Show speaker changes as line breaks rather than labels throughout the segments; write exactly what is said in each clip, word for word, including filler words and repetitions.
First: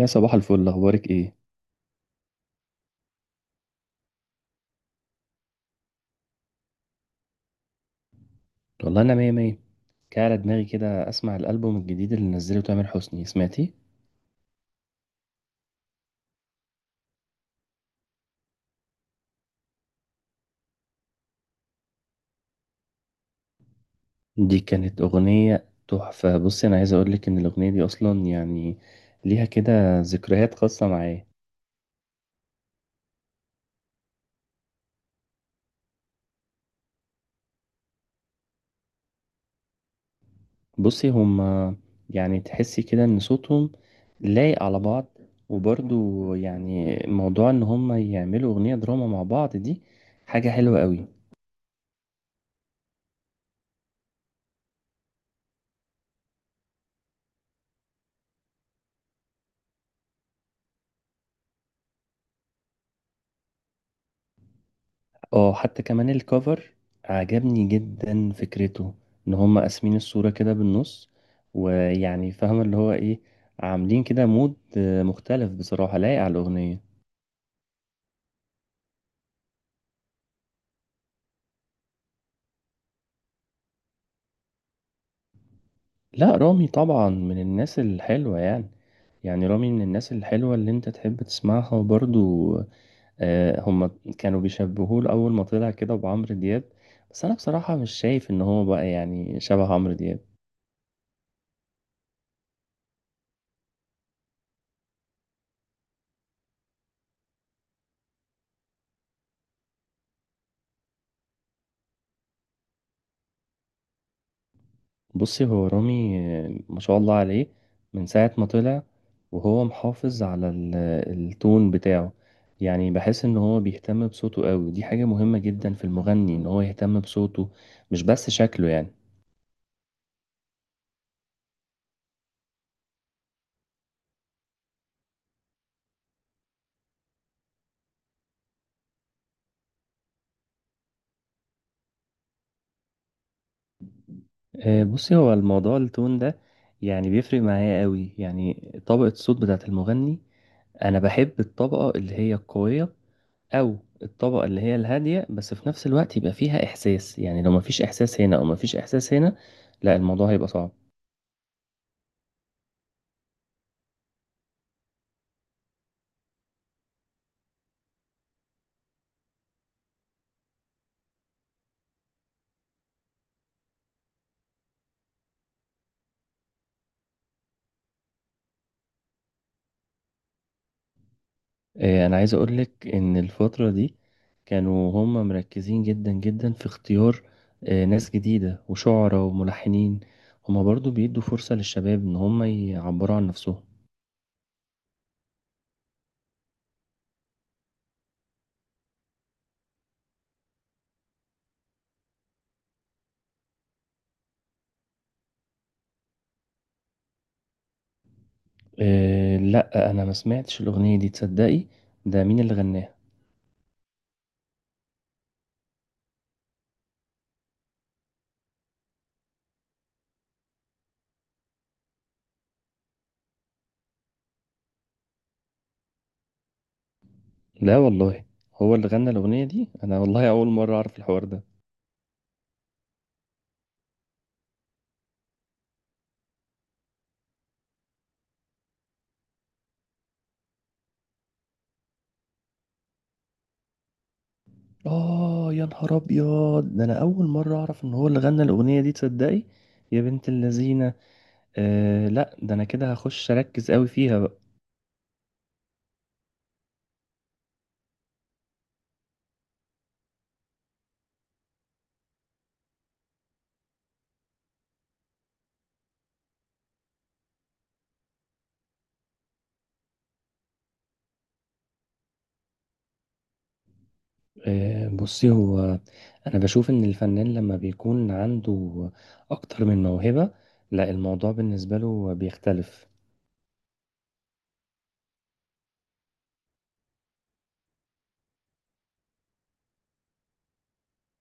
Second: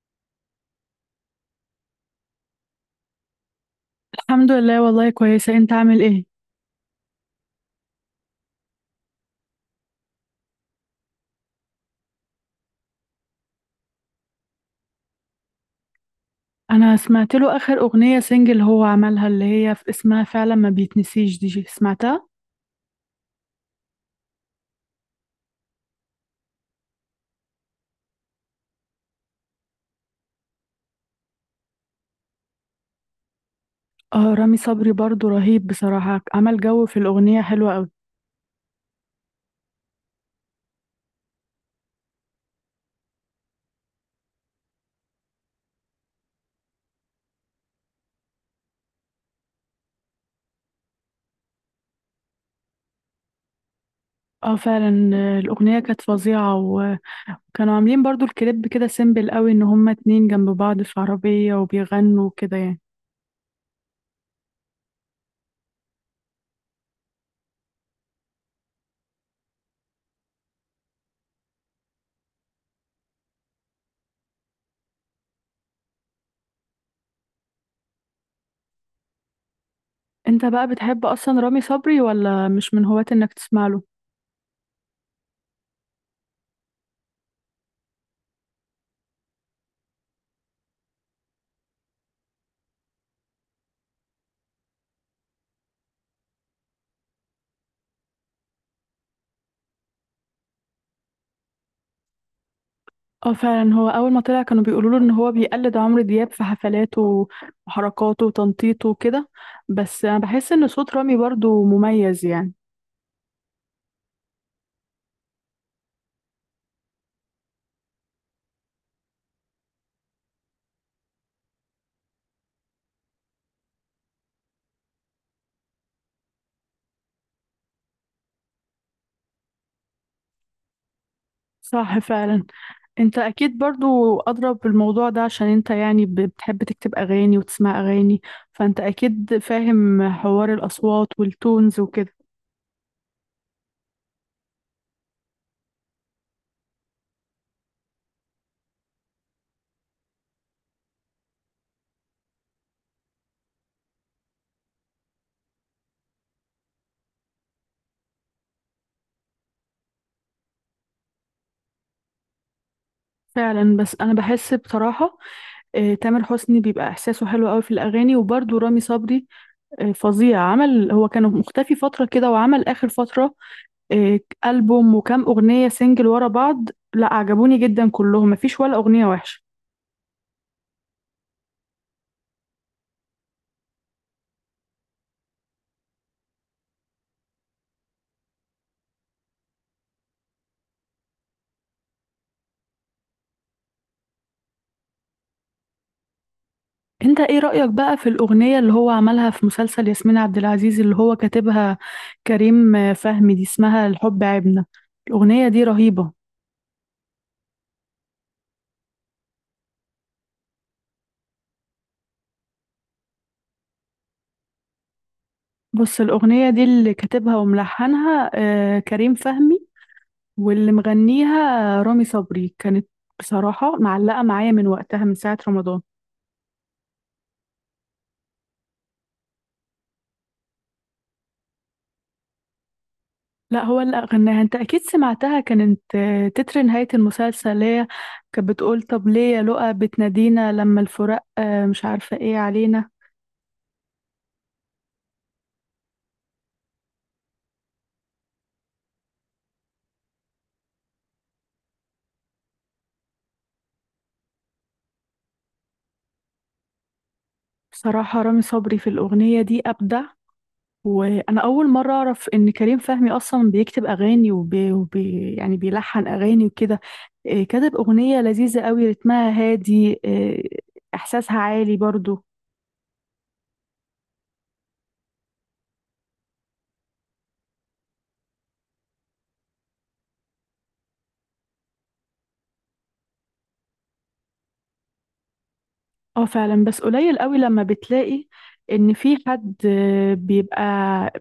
يا صباح الفل، اخبارك ايه؟
الحمد لله، والله كويسة. انت عامل ايه؟
والله انا مية مية. كان على دماغي كده اسمع الالبوم الجديد اللي نزله تامر حسني، سمعتي؟
انا سمعت له اخر اغنية سنجل هو عملها اللي هي في اسمها فعلا ما بيتنسيش دي جي. سمعتها؟
دي كانت اغنية تحفة. بصي، انا عايز اقولك ان الاغنية دي اصلا يعني ليها كده ذكريات خاصة معايا.
اه، رامي صبري برضو رهيب بصراحة، عمل جو في الاغنية حلوة قوي.
بصي، هما يعني تحسي كده ان صوتهم لايق على بعض. وبرضو يعني موضوع ان هما يعملوا اغنية دراما مع بعض دي حاجة حلوة قوي.
اه فعلا، آه، الاغنية كانت فظيعة، وكانوا عاملين برضو الكليب كده سيمبل قوي، ان هما اتنين جنب بعض في عربية وبيغنوا كده يعني.
اه، حتى كمان الكفر عجبني جدا فكرته، ان هم قاسمين الصورة كده بالنص. ويعني فاهم اللي هو ايه، عاملين كده مود آه، مختلف، بصراحة لايق على الأغنية.
انت بقى بتحب اصلا رامي صبري ولا مش من هواة انك تسمع له؟
لا، رامي طبعا من الناس الحلوة يعني. يعني رامي من الناس الحلوة اللي انت تحب تسمعها. وبرضو آه، هم كانوا بيشبهوه لأول ما طلع كده بعمرو دياب. بس انا بصراحة مش شايف ان هو بقى يعني شبه عمرو دياب.
اه فعلا، هو اول ما طلع كانوا بيقولوا له ان هو بيقلد عمرو دياب في حفلاته وحركاته وتنطيطه وكده. بس انا بحس ان صوت رامي برضو مميز يعني.
بصي، هو رامي ما شاء الله عليه، من ساعة ما طلع وهو محافظ على ال- التون بتاعه. يعني بحس ان هو بيهتم بصوته قوي، ودي حاجة مهمة جدا في المغني ان هو يهتم بصوته، مش بس شكله يعني.
صح فعلا. انت اكيد برضو اضرب بالموضوع ده عشان انت يعني ب- بتحب تكتب اغاني وتسمع اغاني، فانت اكيد فاهم حوار الاصوات والتونز وكده.
آه، بصي، هو الموضوع التون ده يعني بيفرق معايا قوي، يعني طبقة الصوت بتاعة المغني. انا بحب الطبقة اللي هي القوية، او الطبقة اللي هي الهادية، بس في نفس الوقت يبقى فيها احساس. يعني لو مفيش احساس هنا او مفيش احساس هنا، لا الموضوع هيبقى صعب.
فعلا. بس انا بحس بصراحة آه، تامر حسني بيبقى احساسه حلو قوي في الاغاني، وبرضو رامي صبري آه، فظيع. عمل هو كان مختفي فترة كده، وعمل اخر فترة إيه، ألبوم وكام أغنية سنجل ورا بعض. لا، عجبوني جدا كلهم، مفيش ولا أغنية وحشة.
آه، انا عايز اقولك ان الفترة دي كانوا هم مركزين جدا جدا في اختيار آه، ناس جديدة وشعراء وملحنين. هم برضو بيدوا فرصة للشباب ان هم يعبروا عن نفسهم.
انت ايه رأيك بقى في الأغنية اللي هو عملها في مسلسل ياسمين عبد العزيز، اللي هو كاتبها كريم آه، فهمي، دي اسمها الحب عيبنا؟ الأغنية دي رهيبة.
آه، لا انا ما سمعتش الاغنية دي، تصدقي؟ ده مين اللي غناها؟
بص، الأغنية دي اللي كاتبها وملحنها آه، كريم فهمي، واللي مغنيها آه، رامي صبري. كانت بصراحة معلقة معايا من وقتها، من ساعة رمضان.
لا والله، هو اللي غنى الاغنية دي؟ انا والله اول مرة اعرف الحوار ده.
لا، هو اللي غناها. انت اكيد سمعتها، كانت آه، تتر نهاية المسلسل، اللي هي كانت بتقول طب ليه يا لؤى بتنادينا لما الفراق آه، مش عارفة ايه علينا.
اه يا نهار ابيض، ده انا اول مرة اعرف ان هو اللي غنى الاغنية دي، تصدقي؟ يا بنت اللذينة. آه لا، ده انا كده هخش اركز قوي فيها بقى.
بصراحة رامي صبري في الأغنية دي أبدع. وأنا أول مرة أعرف إن كريم فهمي أصلا بيكتب أغاني، وبي وبي يعني بيلحن أغاني وكده. آه، كتب أغنية لذيذة قوي، رتمها هادي، آه، إحساسها عالي برضو.
آه، بصي هو، أنا بشوف إن الفنان لما بيكون عنده أكتر من موهبة، لا الموضوع بالنسبة له بيختلف.
اه فعلا، بس قليل قوي لما بتلاقي ان في حد آه، بيبقى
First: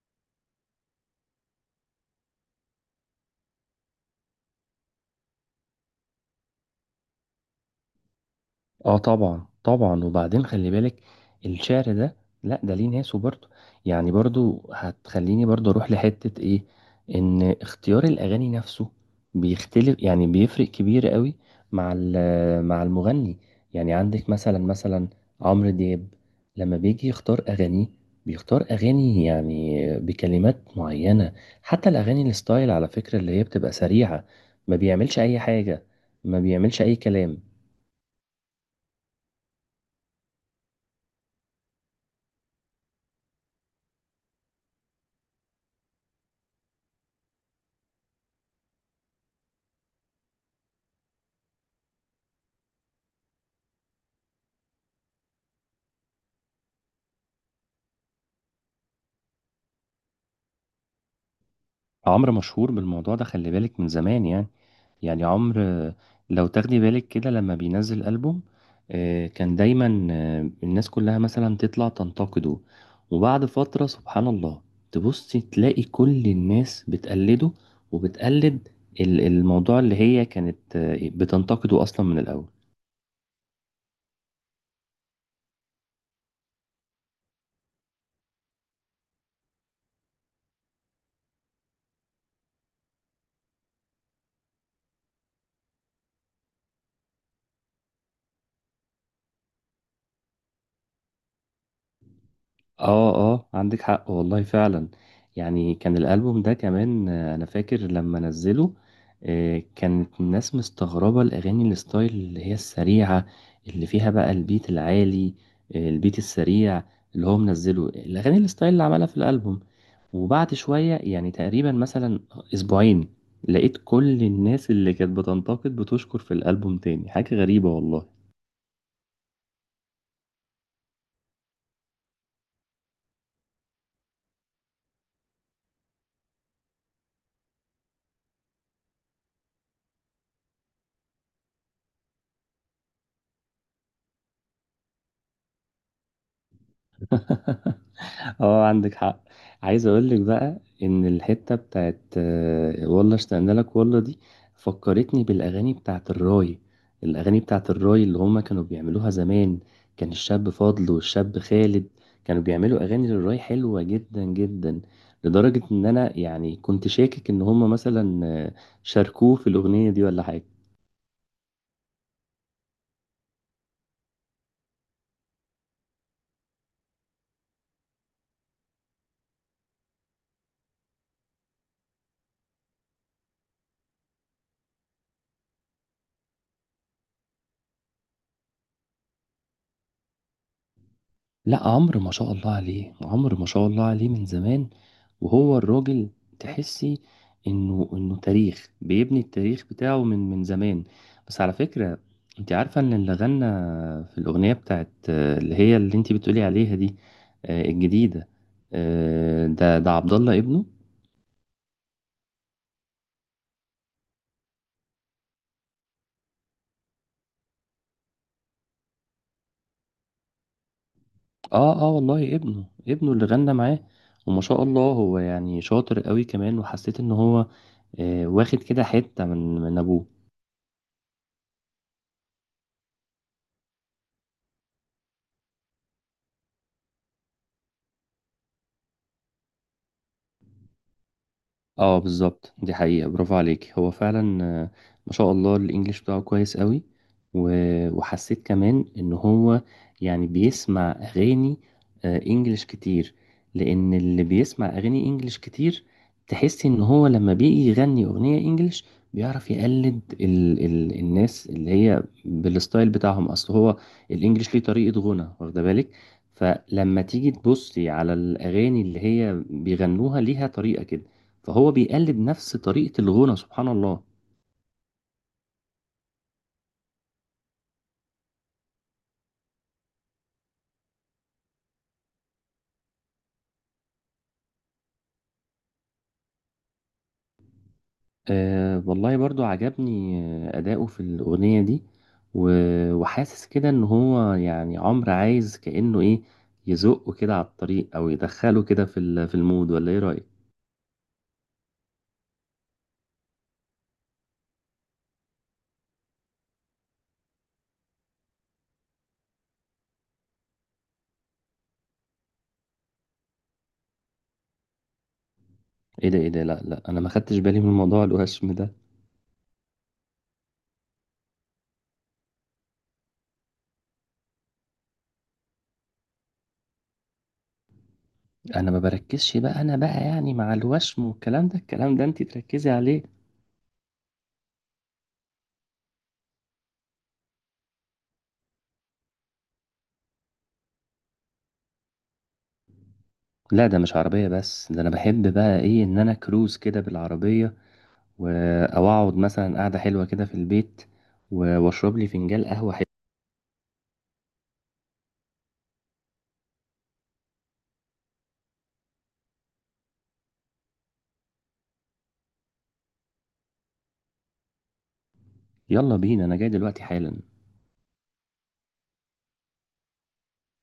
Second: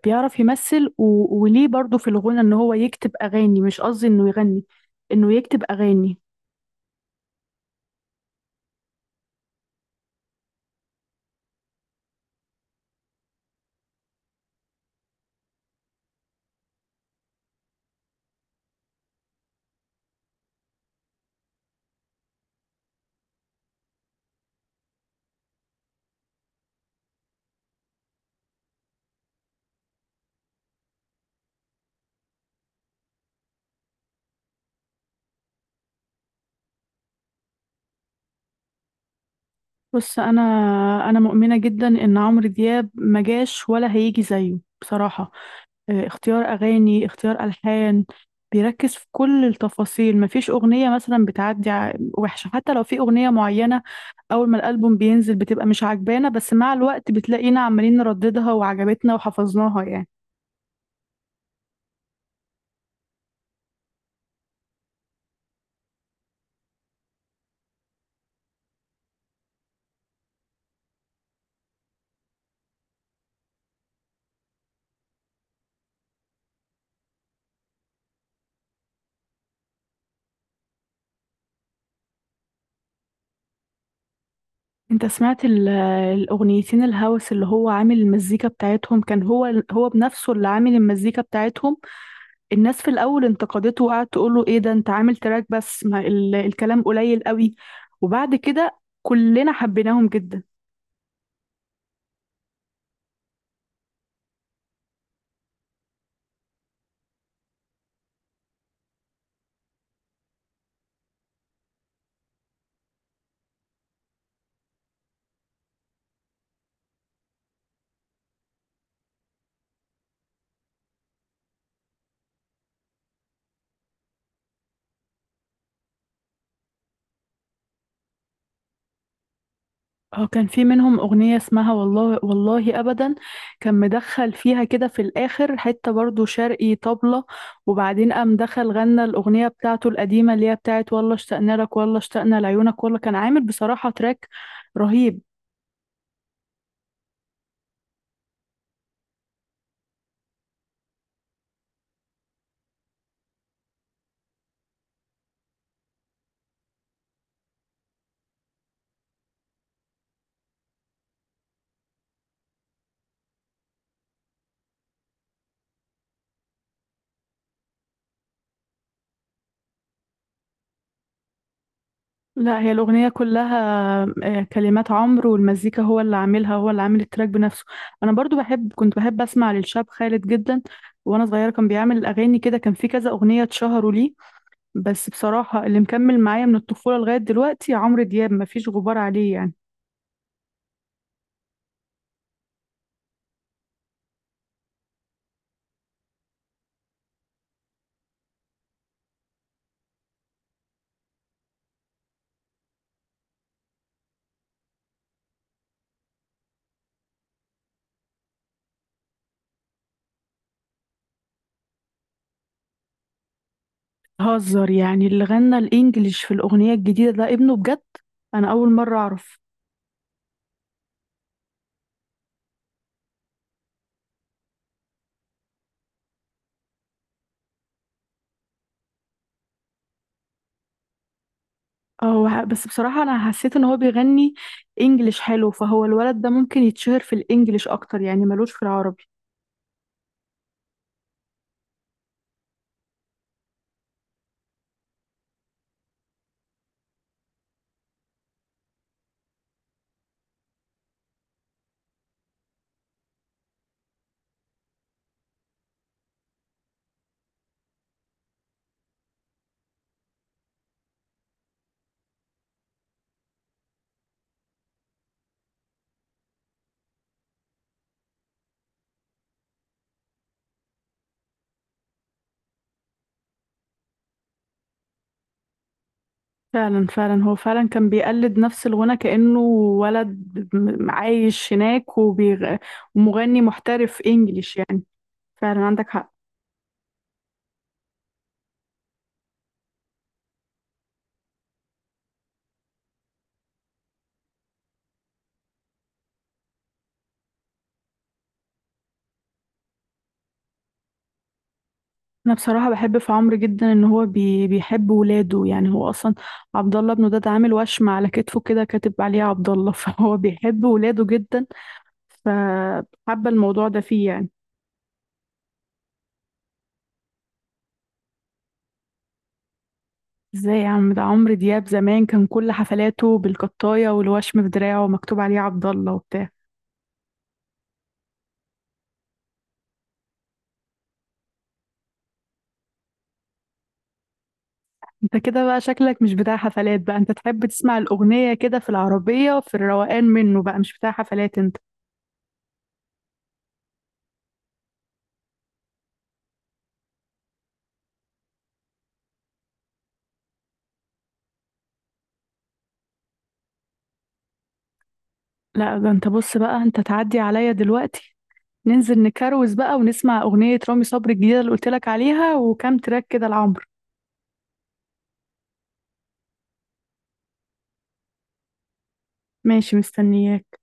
بيعرف يمثل و... وليه برضو في الغنى ان هو يكتب اغاني، مش قصدي انه يغني، انه يكتب اغاني.
اه، طبعا طبعا، وبعدين خلي بالك الشعر ده، لا ده ليه ناسه برضه. يعني برضه هتخليني برضه اروح لحتة ايه، ان اختيار الاغاني نفسه بيختلف. يعني بيفرق كبير قوي مع ال- مع المغني. يعني عندك مثلا مثلا عمرو دياب، لما بيجي يختار اغانيه، بيختار اغاني يعني بكلمات معينة. حتى الاغاني الستايل على فكرة اللي هي بتبقى سريعة، ما بيعملش اي حاجة، ما بيعملش اي كلام.
بص انا انا مؤمنة جدا ان عمرو دياب ما جاش ولا هيجي زيه بصراحة. آه، اختيار أغاني، اختيار ألحان، بيركز في كل التفاصيل. مفيش أغنية مثلا بتعدي ع- وحشة. حتى لو في أغنية معينة أول ما الألبوم بينزل بتبقى مش عجبانا، بس مع الوقت بتلاقينا عمالين نرددها وعجبتنا وحفظناها يعني.
عمرو مشهور بالموضوع ده، خلي بالك، من زمان يعني. يعني عمرو، آه، لو تاخدي بالك كده لما بينزل ألبوم، آه، كان دايما آه، الناس كلها مثلا تطلع تنتقده، وبعد فترة سبحان الله تبصي تلاقي كل الناس بتقلده، وبتقلد ال- الموضوع اللي هي كانت آه، بتنتقده أصلا من الأول.
انت سمعت ال- الأغنيتين الهوس اللي هو عامل المزيكا بتاعتهم؟ كان هو هو بنفسه اللي عامل المزيكا بتاعتهم. الناس في الأول انتقدته وقعدت تقول له ايه ده انت عامل تراك بس ما ال- الكلام قليل قوي، وبعد كده كلنا حبيناهم جدا.
اه اه، عندك حق والله فعلا. يعني كان الألبوم ده كمان، آه، انا فاكر لما نزله، آه، كانت الناس مستغربة الأغاني الستايل اللي هي السريعة، اللي فيها بقى البيت العالي، آه، البيت السريع، اللي هو منزله الأغاني الستايل اللي عملها في الألبوم. وبعد شوية يعني تقريبا مثلا أسبوعين، لقيت كل الناس اللي كانت بتنتقد بتشكر في الألبوم تاني. حاجة غريبة والله.
اه، كان في منهم أغنية اسمها والله والله أبدا، كان مدخل فيها كده في الآخر حتة برضو شرقي طبلة، وبعدين قام دخل غنى الأغنية بتاعته القديمة اللي هي بتاعت والله اشتقنا لك، والله اشتقنا لعيونك. والله كان عامل بصراحة تراك رهيب.
اه، عندك حق. عايز اقول لك بقى ان الحته بتاعت آه، والله اشتقنا لك والله دي، فكرتني بالاغاني بتاعت الراي. الاغاني بتاعت الراي اللي هما كانوا بيعملوها زمان، كان الشاب فاضل والشاب خالد كانوا بيعملوا اغاني للراي حلوه جدا جدا. لدرجه ان انا يعني كنت شاكك ان هما مثلا آه، شاركوه في الاغنيه دي ولا حاجه.
لا، هي الأغنية كلها آه، كلمات عمرو، والمزيكا هو اللي عاملها، هو اللي عامل التراك بنفسه. أنا برضو بحب، كنت بحب أسمع للشاب خالد جدا وأنا صغيرة، كان بيعمل أغاني كده، كان في كذا أغنية اتشهروا ليه. بس بصراحة اللي مكمل معايا من الطفولة لغاية دلوقتي عمرو دياب، مفيش غبار عليه يعني.
لأ، عمرو ما شاء الله عليه، عمرو ما شاء الله عليه من زمان. وهو الراجل، تحسّي إنه إنه تاريخ، بيبني التاريخ بتاعه من من زمان. بس على فكرة، أنتِ عارفة إن اللي غنّى في الأغنية بتاعة اللي هي اللي أنتِ بتقولي عليها دي، آآ الجديدة، آآ ده ده عبد الله ابنه؟
هزر يعني؟ اللي غنى الإنجليش في الأغنية الجديدة ده ابنه بجد؟ أنا أول مرة أعرف.
آه، آه والله ابنه، ابنه اللي غنّى معاه. وما شاء الله هو يعني شاطر أوي كمان، وحسّيت إن هو آآ واخد كده حتّة من من أبوه.
اه بس بصراحة أنا حسيت إن هو بيغني إنجليش حلو، فهو الولد ده ممكن يتشهر في الإنجليش أكتر يعني، ملوش في العربي.
اه بالظبط، دي حقيقة، برافو عليك، هو فعلا آه، ما شاء الله الانجليش بتاعه كويس قوي. و- وحسيت كمان ان هو يعني بيسمع اغاني آه، انجليش كتير. لان اللي بيسمع اغاني انجليش كتير، تحس ان هو لما بيجي يغني اغنية انجليش بيعرف يقلد ال ال الناس اللي هي بالستايل بتاعهم. اصل هو الانجليش ليه طريقة غنى، واخده بالك؟ فلما تيجي تبصي على الاغاني اللي هي بيغنوها، ليها طريقة كده. فهو بيقلد نفس طريقة الغنى، سبحان الله.
فعلا فعلا، هو فعلا كان بيقلد نفس الغنى كأنه ولد م- عايش هناك وبيغ... ومغني محترف إنجليش يعني. فعلا عندك حق.
آه والله برضو عجبني آه، أداؤه في الأغنية دي. و- وحاسس كده إن هو يعني عمرو عايز كأنه إيه، يزقه كده على الطريق، أو يدخله كده في ال- في المود، ولا إيه رأيك؟
انا بصراحه بحب في عمرو جدا ان هو بي بيحب ولاده. يعني هو اصلا عبد الله ابنه ده اتعامل وشم على كتفه كده كاتب عليه عبد الله فهو بيحب ولاده جدا، فحابه الموضوع ده فيه يعني.
إيه ده، إيه ده، لا لا، أنا ما خدتش بالي من موضوع الوشم ده.
ازاي يا عم؟ ده عمرو دياب زمان كان كل حفلاته بالقطايه، والوشم في دراعه ومكتوب عليه عبد الله وبتاع.
أنا ما بركزش بقى، أنا بقى يعني مع الوشم والكلام ده، الكلام ده أنتي تركزي عليه.
انت كده بقى شكلك مش بتاع حفلات بقى، انت تحب تسمع الاغنيه كده في العربيه في الروقان منه بقى، مش بتاع حفلات انت.
لا، ده مش عربية بس، ده أنا بحب بقى إيه، إن أنا كروز كده بالعربية، و- او اقعد مثلا قعده حلوه كده في البيت، و- واشرب لي فنجان قهوه حلو.
لا ده انت بص بقى، انت تعدي عليا دلوقتي، ننزل نكروز بقى ونسمع أغنية رامي صبري الجديدة اللي قلت لك عليها، وكام تراك كده لعمرو.
يلا بينا، انا جاي دلوقتي حالا.
ماشي، مستنياك.